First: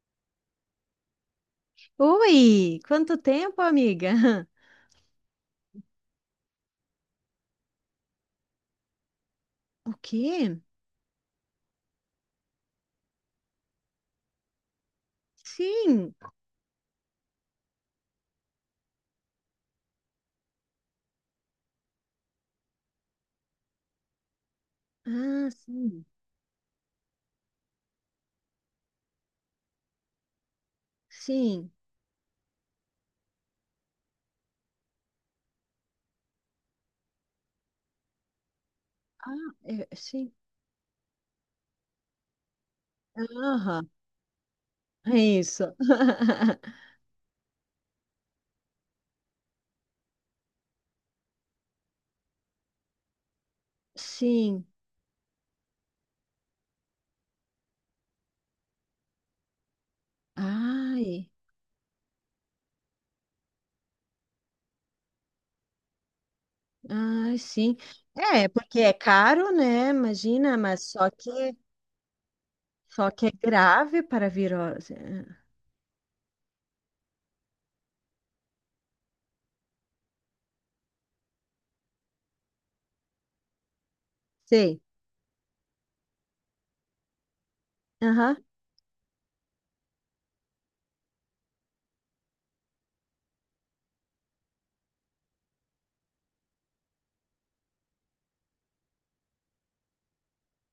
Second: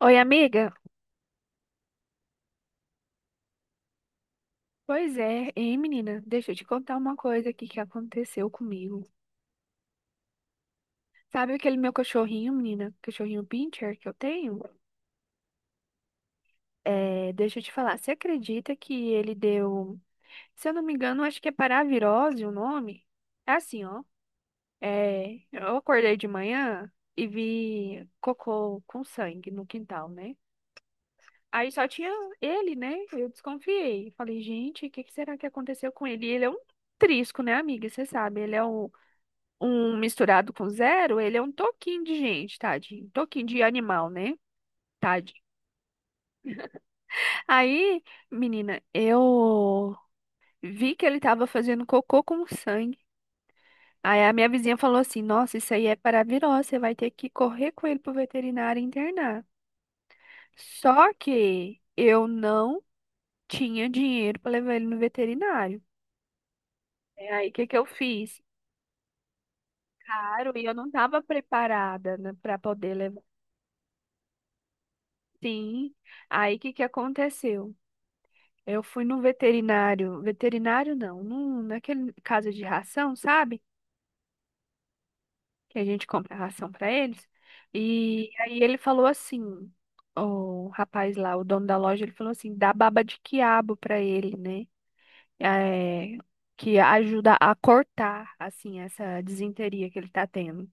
Oi, amiga. Oi, quanto tempo, amiga? Pois é, hein, menina? Deixa eu te contar uma coisa aqui que aconteceu comigo. O quê? Sabe aquele meu cachorrinho, menina? Cachorrinho Pinscher que eu tenho? Sim. É, deixa eu te falar. Você acredita que ele deu. Se eu não me engano, acho que é paravirose o nome? É assim, ó. É, Ah, eu sim. acordei de manhã e vi cocô com sangue no quintal, né? Aí Sim. só tinha ele, né? Eu desconfiei. Falei, gente, o que que será que aconteceu com ele? E ele é um trisco, né, amiga? Você sabe, ele é um Ah, é, um sim. misturado com zero, ele é um toquinho de gente, tadinho. Toquinho de Aham, animal, né? é Tadinho. isso. Aí, menina, eu vi que ele tava fazendo cocô com sangue. Aí a minha Sim. vizinha falou assim: Nossa, isso aí é para virose, você vai ter que correr com ele pro veterinário e internar. Só Ai, que eu não tinha dinheiro para levar ele no veterinário. É. ai, Aí o que que sim. eu fiz? É, porque é caro, né? Caro, Imagina, e eu não mas só tava que preparada, né, para poder só levar. que é grave para a virose. Sim. Aí o que que aconteceu? Eu fui no veterinário. Veterinário não, num, naquele caso de ração, sabe? Sei. Que a gente compra ração para eles. E Aham. aí ele falou assim, o rapaz lá, o dono da loja, ele falou assim, dá baba de quiabo para ele, né? É, que ajuda a cortar, assim, essa disenteria que ele tá tendo.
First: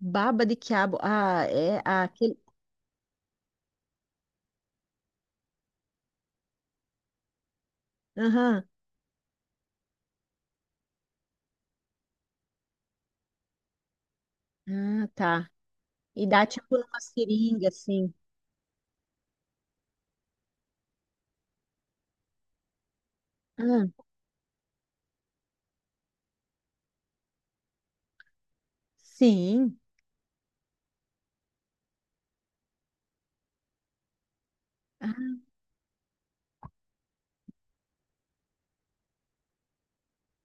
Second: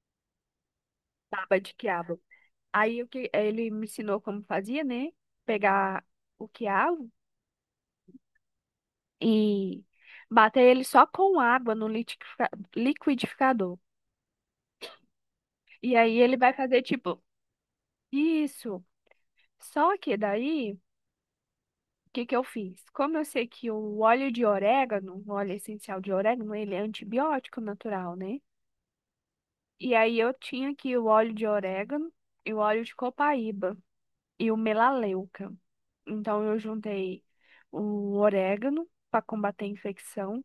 Baba de quiabo. Ah, Baba de é quiabo. aquele. Aí o que ele me ensinou como fazia, né? Pegar o quiabo Aham. e bater ele só com água no liquidificador. Ah, tá. E aí E ele dá vai tipo fazer uma tipo seringa, assim. isso. Só que daí, o que que eu fiz? Como eu sei que Ah, o óleo de orégano, o óleo essencial de orégano, ele é antibiótico natural, né? sim. E aí eu tinha aqui o óleo de orégano e o óleo de copaíba e o Ah, melaleuca. Então eu juntei o orégano para combater a infecção,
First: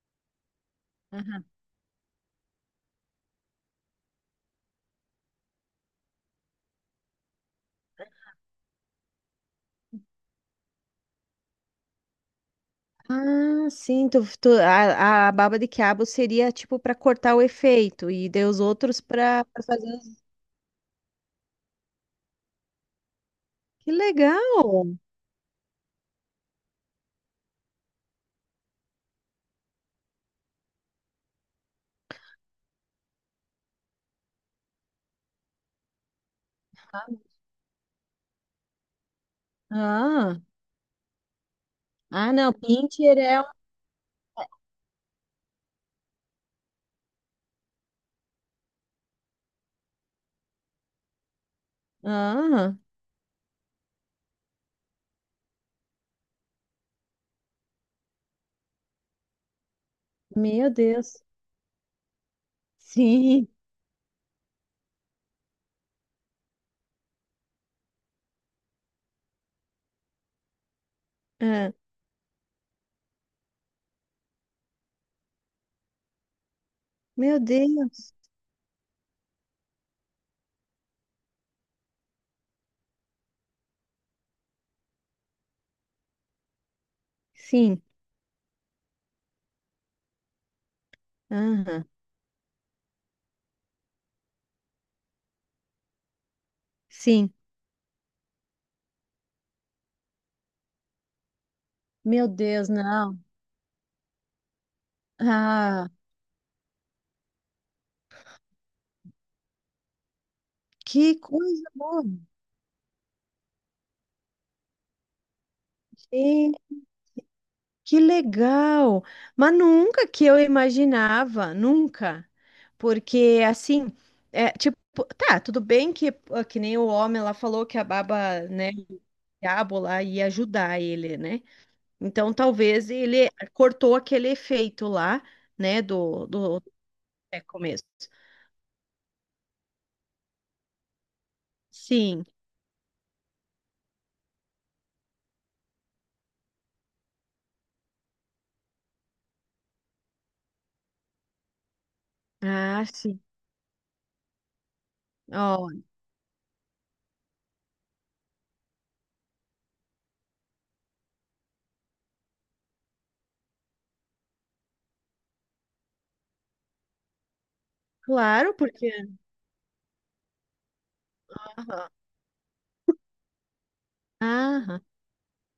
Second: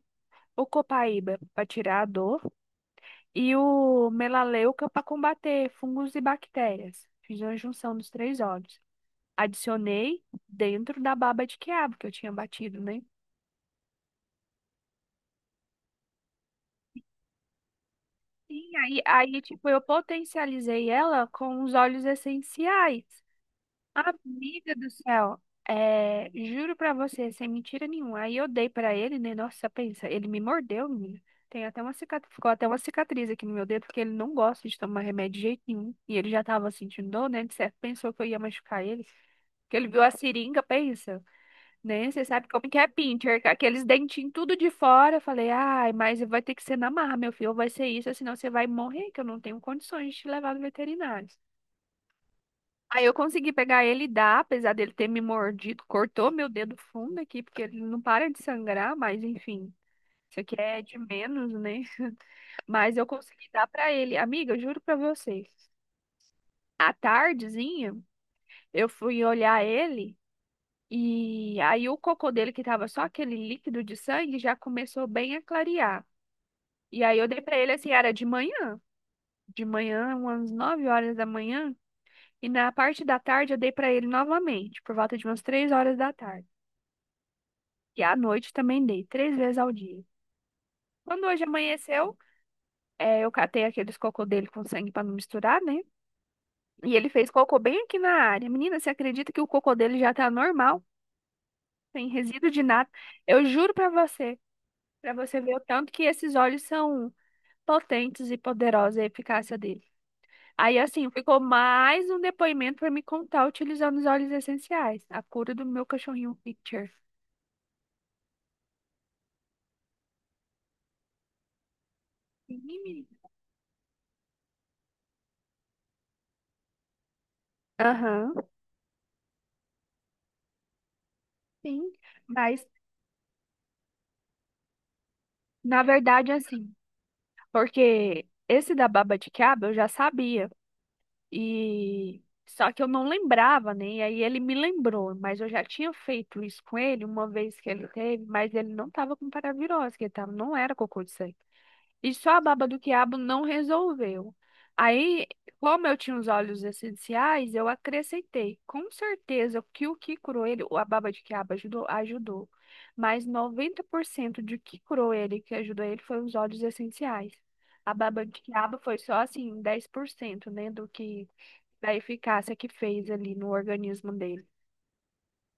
o copaíba aham. para tirar a dor e o melaleuca para combater fungos e bactérias. Fiz a junção dos três óleos. Adicionei dentro da baba de quiabo que eu tinha batido, né? Ah, sim, a baba de quiabo seria tipo para cortar o efeito e deu os Sim, aí, outros aí, para tipo, eu fazer. Os... potencializei ela com os óleos essenciais. Que legal! Amiga do céu, é, juro pra você, sem mentira nenhuma. Aí eu dei pra ele, né? Nossa, pensa, ele me mordeu, menina. Tem até uma cicatriz, ficou até uma cicatriz aqui no meu dedo, porque ele não gosta de tomar remédio de jeito nenhum. E ele já tava sentindo dor, né? De certo, pensou que eu ia machucar ele. Que ele viu a Ah, seringa, pensa, né? Você ah, sabe não, como que é Pinter pincher, é. Um... com aqueles dentinhos tudo de fora. Eu falei, ai, mas vai ter que ser na marra, meu filho, ou vai ser isso, ou senão você vai morrer, que eu não tenho condições de te levar no veterinário. Ah, Aí eu consegui pegar ele e dar, apesar dele ter me mordido, cortou meu dedo fundo aqui, porque ele não para de sangrar, mas enfim, isso aqui meu é de Deus. menos, né? Mas eu Sim. consegui dar pra ele. Amiga, eu juro pra vocês. À tardezinha, eu fui olhar ele. E Ah, aí o cocô dele, que tava só aquele líquido de sangue, já começou bem a clarear. E aí eu meu dei pra ele assim, era Deus. De manhã, umas 9h da manhã, e na parte da tarde eu dei pra ele novamente, por volta de umas 3h da tarde. Sim. E à noite também dei, 3 vezes ao dia. Quando hoje Ah, amanheceu, eu catei aqueles cocô dele com sangue pra não misturar, né? E ele fez sim. cocô bem aqui na área. Menina, você acredita que o cocô dele já tá normal, sem Meu resíduo de Deus, nada? não. Eu juro pra você. Pra você ver o Ah, tanto que esses óleos são potentes e poderosos, a eficácia deles. Aí, assim, que ficou coisa boa. mais um depoimento pra me contar utilizando os óleos essenciais. A cura do meu cachorrinho Picture. Que legal! Mas nunca que eu imaginava, nunca. Sim, menina. Porque assim, é tipo, tá, tudo bem que ah, que nem o homem lá falou que a Aham, baba, né, o diabo lá ia ajudar ele, né? sim. Então Mas, talvez ele cortou aquele efeito lá, né, na do verdade, do assim, é, começo. porque esse da baba de quiabo eu já sabia. E Sim. só que eu não lembrava, né? E aí ele me lembrou, mas eu já tinha feito isso com ele uma vez que ele teve, mas ele não tava com paravirose, que ele tava, não era cocô de sangue. E só a baba do Ah, quiabo sim. não resolveu. Aí, Ó, como eu tinha os óleos essenciais, eu acrescentei. Com certeza que o que curou ele, ou a baba de quiabo ajudou, ajudou. Mas 90% de que curou ele, que ajudou ele, foi os óleos essenciais. A baba de claro, quiabo porque foi só assim, 10%, né, do que aham. da eficácia que fez ali no organismo dele. Aham.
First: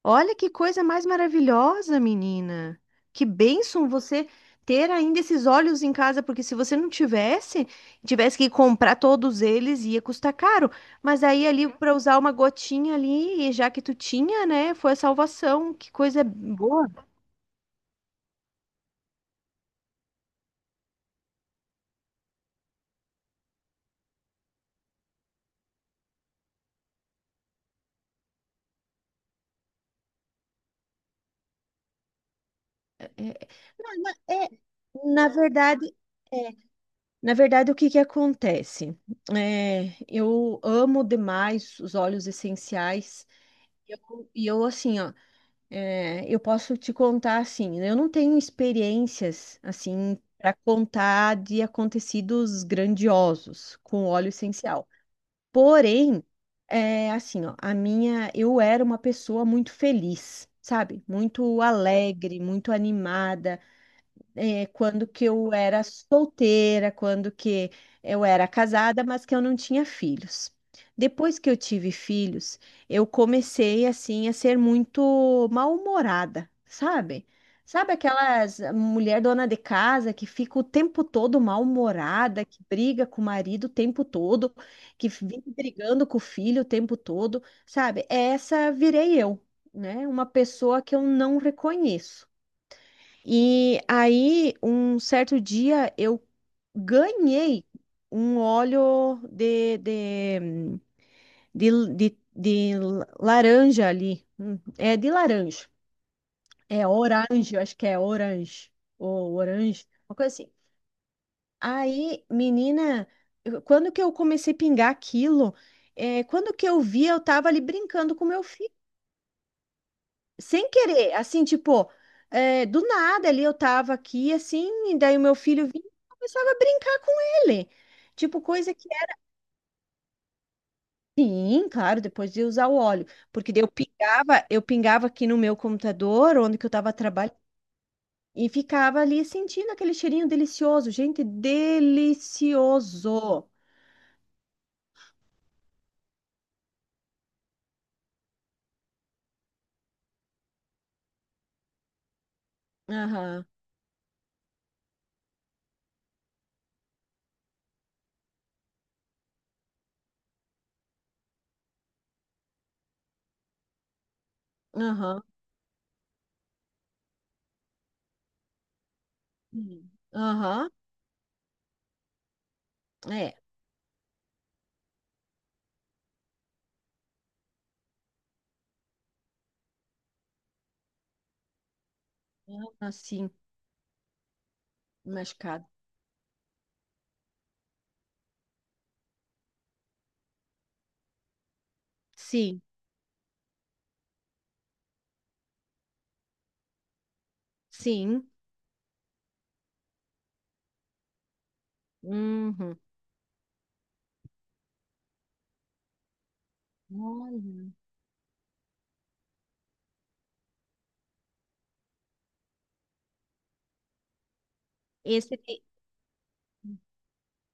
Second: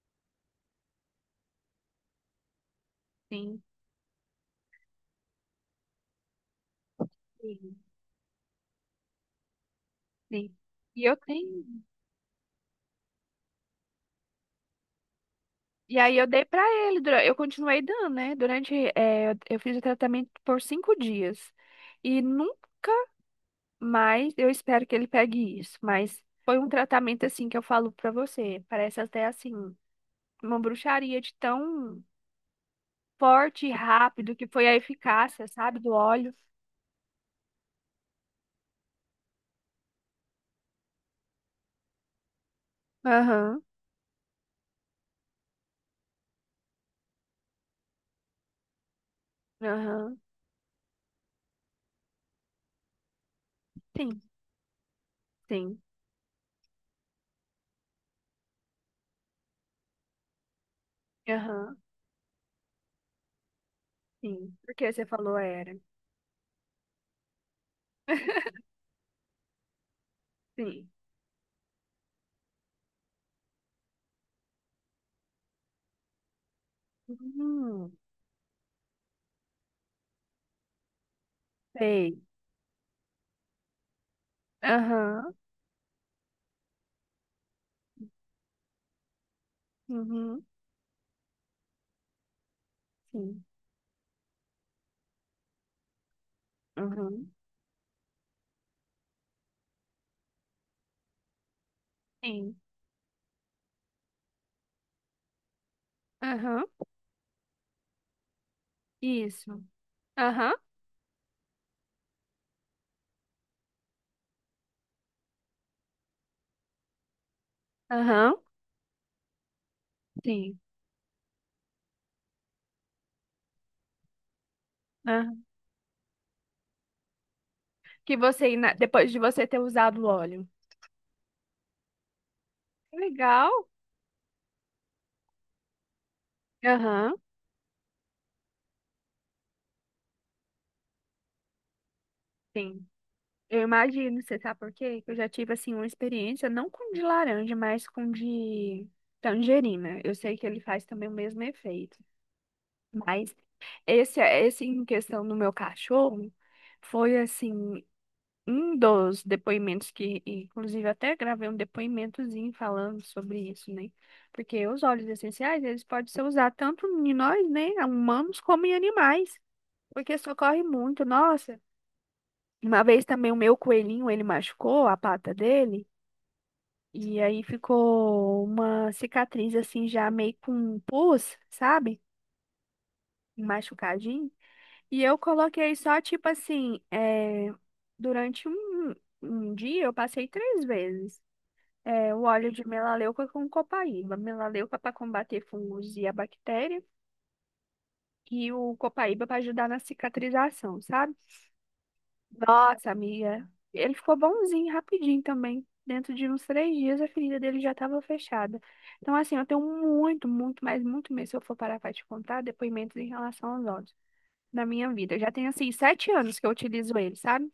Olha que coisa mais maravilhosa, menina. Que Sim, bênção você ter ainda esses olhos em casa, porque se você não tivesse, sim, tivesse que comprar todos eles, ia custar sim. caro. E eu Mas aí ali tenho. para usar uma gotinha ali, e já que tu tinha, né, foi a salvação. Que E aí coisa eu dei pra boa. ele, eu continuei dando, né? Durante, eu fiz o tratamento por 5 dias. E nunca mais eu espero que ele pegue isso. Mas foi um tratamento assim que eu falo pra você. Parece até assim, uma bruxaria de tão É, forte e não, na- rápido que é, foi a na eficácia, sabe, verdade, do óleo. na verdade, o que que acontece? É, eu amo demais os óleos essenciais. Aham, E eu, assim, ó, é, eu posso te contar assim, né, eu não tenho experiências assim aham. para contar de acontecidos grandiosos com Sim, óleo essencial. sim. Porém, é assim, ó, a minha, eu era uma pessoa muito feliz, sabe? Muito Aham, alegre, muito animada, sim. é, Porque você quando que falou eu era. era solteira, quando que eu era casada, mas que eu não tinha filhos. Sim. Depois que eu tive filhos, eu comecei assim a ser muito mal-humorada, sabe? Hum, Sabe aquelas mulher dona de casa que fica o tempo todo sei. mal-humorada, que briga com o marido o tempo todo, que Aham, vive brigando com o filho o tempo todo, sabe? Essa virei eu, né? Uma uhum, pessoa que eu não reconheço. sim. E aí, um certo dia, eu Uhum. ganhei um óleo de, de, Sim. de laranja ali. É de laranja. Aham. É orange, eu acho que é orange. Ou Isso. orange, uma coisa assim. Aham. Aí, menina, eu- quando que eu comecei a pingar aquilo? É, quando que eu vi, eu tava ali brincando com Aham. meu filho. Sim. Sem querer, assim, tipo, é, do nada ali eu tava aqui, assim, e daí o meu Aham. filho vinha e começava a brincar com ele. Que Tipo, você, ina- coisa que depois é de você ter usado o óleo. sim, claro, depois de usar o óleo. Legal. Porque daí eu pingava aqui no meu computador, onde que eu tava Aham. trabalhando, e ficava ali sentindo aquele cheirinho delicioso. Gente, Sim. delicioso. Eu imagino, você sabe por quê? Que eu já tive, assim, uma experiência, não com de laranja, mas com de tangerina. Eu sei que ele faz também o mesmo efeito. Mas Aham, esse em questão do meu cachorro, foi assim. Um dos depoimentos que, inclusive, até gravei um depoimentozinho falando sobre isso, né? Porque os óleos aham, essenciais, eles podem ser usados tanto em nós, né, humanos, como em animais, hum, porque socorre aham, muito. Nossa, uma vez também o é, meu coelhinho, ele machucou a pata dele, e aí ficou uma cicatriz, assim, já meio com um pus, sabe? aham, assim, Machucadinho. E eu machucado. coloquei só, tipo assim, é, durante um dia, eu passei 3 vezes. É, o óleo Sim, de melaleuca com copaíba. Melaleuca para combater fungos e a bactéria. sim, E o copaíba para ajudar na cicatrização, sabe? uhum. Nossa, amiga. Ele ficou bonzinho, rapidinho também. Dentro de uns 3 dias, a ferida dele já Olha. estava fechada. Então, assim, eu tenho muito, muito, mas muito mesmo, se eu for parar para te contar, depoimentos em relação aos óleos na minha vida. Eu já Esse tenho, de... assim, 7 anos que eu utilizo ele, sabe?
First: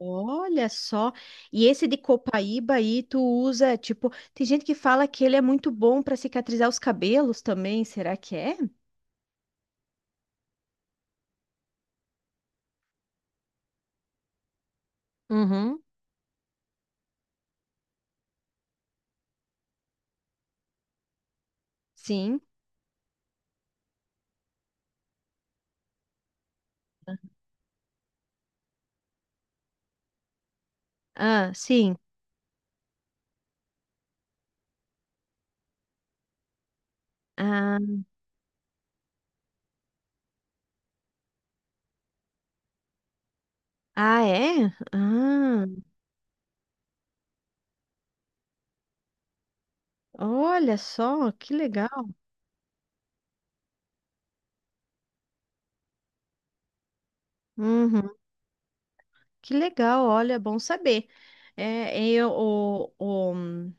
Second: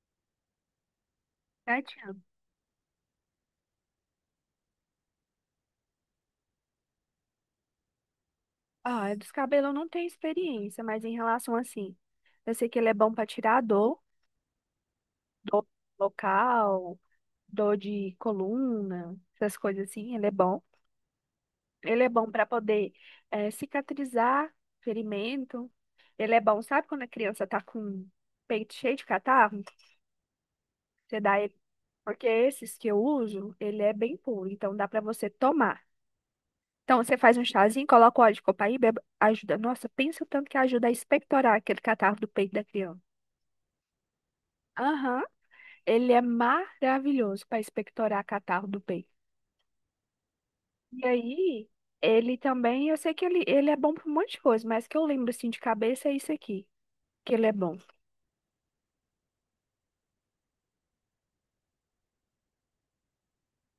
Olha só, e esse Sete de anos. Copaíba aí tu usa, tipo, tem gente que fala que ele é muito bom para cicatrizar os cabelos também, será que é? Ah, dos cabelos eu não tenho experiência, mas em relação, assim, eu sei que ele é bom para tirar a dor. Dor Uhum. local, dor de coluna, essas coisas assim, ele é bom. Ele é bom Sim. para poder cicatrizar ferimento. Ele é bom, sabe quando a criança tá com o peito cheio de catarro? Você dá Ah, ele, sim. porque esses que eu uso, ele é bem puro, então dá para você tomar. Então você faz um Ah, chazinho, coloca o óleo de copaíba, ajuda. Nossa, pensa o tanto que ajuda a expectorar aquele catarro do peito da criança. ah, é? Aham, Ah, ele é maravilhoso para expectorar catarro do peito. olha E só, que aí, legal. ele também, eu sei que ele é bom pra um monte de coisa, mas que eu lembro assim de cabeça é isso aqui, que ele é bom. Uhum, que legal, olha, é bom saber. É, eu, o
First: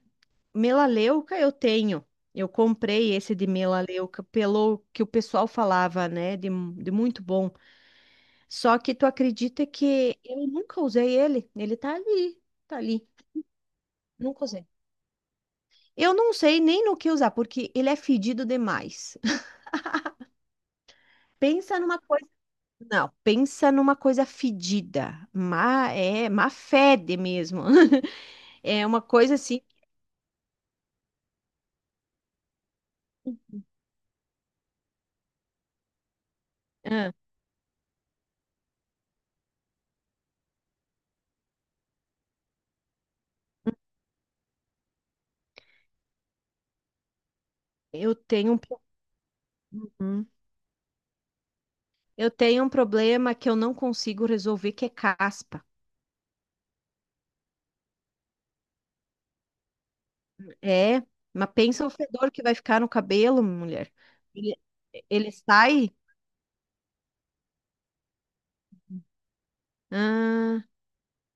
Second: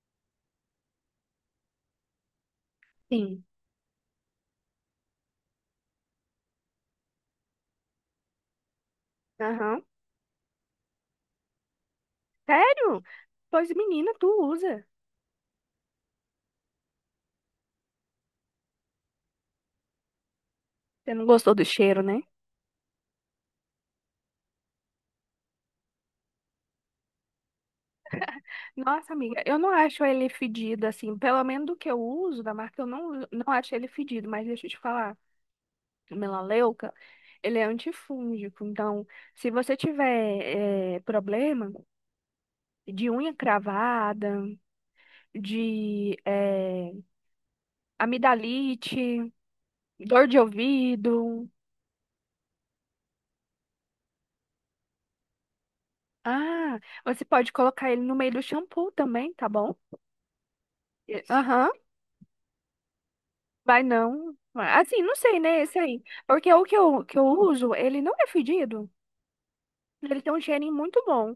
melaleuca eu tenho. Eu comprei esse Sim. de melaleuca pelo que o pessoal falava, né? De muito bom. Só que tu acredita Aham. que eu nunca usei ele? Ele tá ali, tá Sério? ali. Pois menina, tu Nunca usei. usa. Eu não sei nem no que usar, porque ele é fedido demais. Você não gostou do Pensa numa cheiro, né? coisa. Não, pensa numa coisa fedida. Má, é, má fede mesmo. É uma Nossa, coisa amiga, eu assim. não acho ele fedido assim, pelo menos do que eu uso da marca, eu não, não acho ele fedido, mas deixa eu te falar, o melaleuca, Ah, ele é antifúngico, então se você tiver problema de unha cravada, de eu tenho um, pro- amidalite, dor Uhum. de ouvido. Eu tenho um problema que eu não consigo resolver, que é caspa. Ah, você pode colocar ele no meio do shampoo também, tá bom? É, E- mas Aham, pensa o fedor que vai ficar no cabelo, vai mulher. não. Ele, Assim, não ele sei, né? Esse sai. aí. Porque o que eu uso, ele não é fedido. Ele tem um Ah, cheirinho muito bom.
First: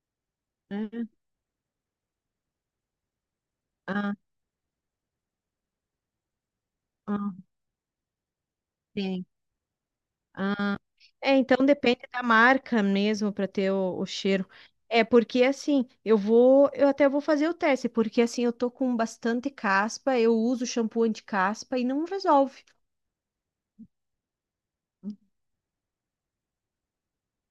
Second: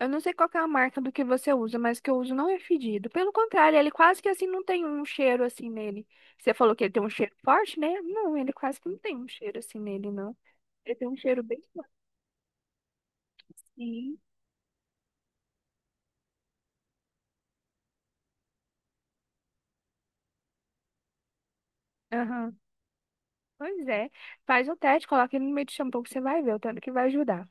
Eu não sei qual que é a marca é. do que você usa, mas que eu uso não é fedido. Pelo contrário, ele Ah, quase que assim não tem um cheiro assim nele. Você falou que ele tem um ah, cheiro forte, né? Não, ele quase que não tem sim. um cheiro assim nele, não. Ele tem um É, cheiro bem então forte. depende da marca mesmo para ter o Sim. cheiro. É porque assim, eu vou, eu até vou fazer o teste, porque assim, eu tô com bastante caspa, eu uso shampoo anti-caspa e não resolve. Pois é. Faz o teste, coloca ele no meio do shampoo que você vai ver o tanto que vai ajudar.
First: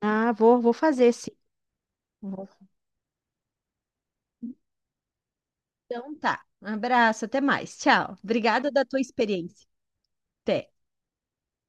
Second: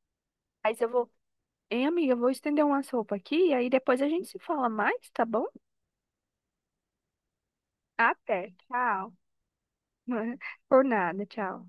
Ah, vou, vou Aí eu vou. fazer sim. Hein, amiga, eu vou Vou. estender uma sopa aqui e aí depois a gente se fala mais, tá bom? Então tá. Um abraço, até mais. Tchau. Até. Obrigada da tua Tchau. experiência. Até. Por nada, tchau.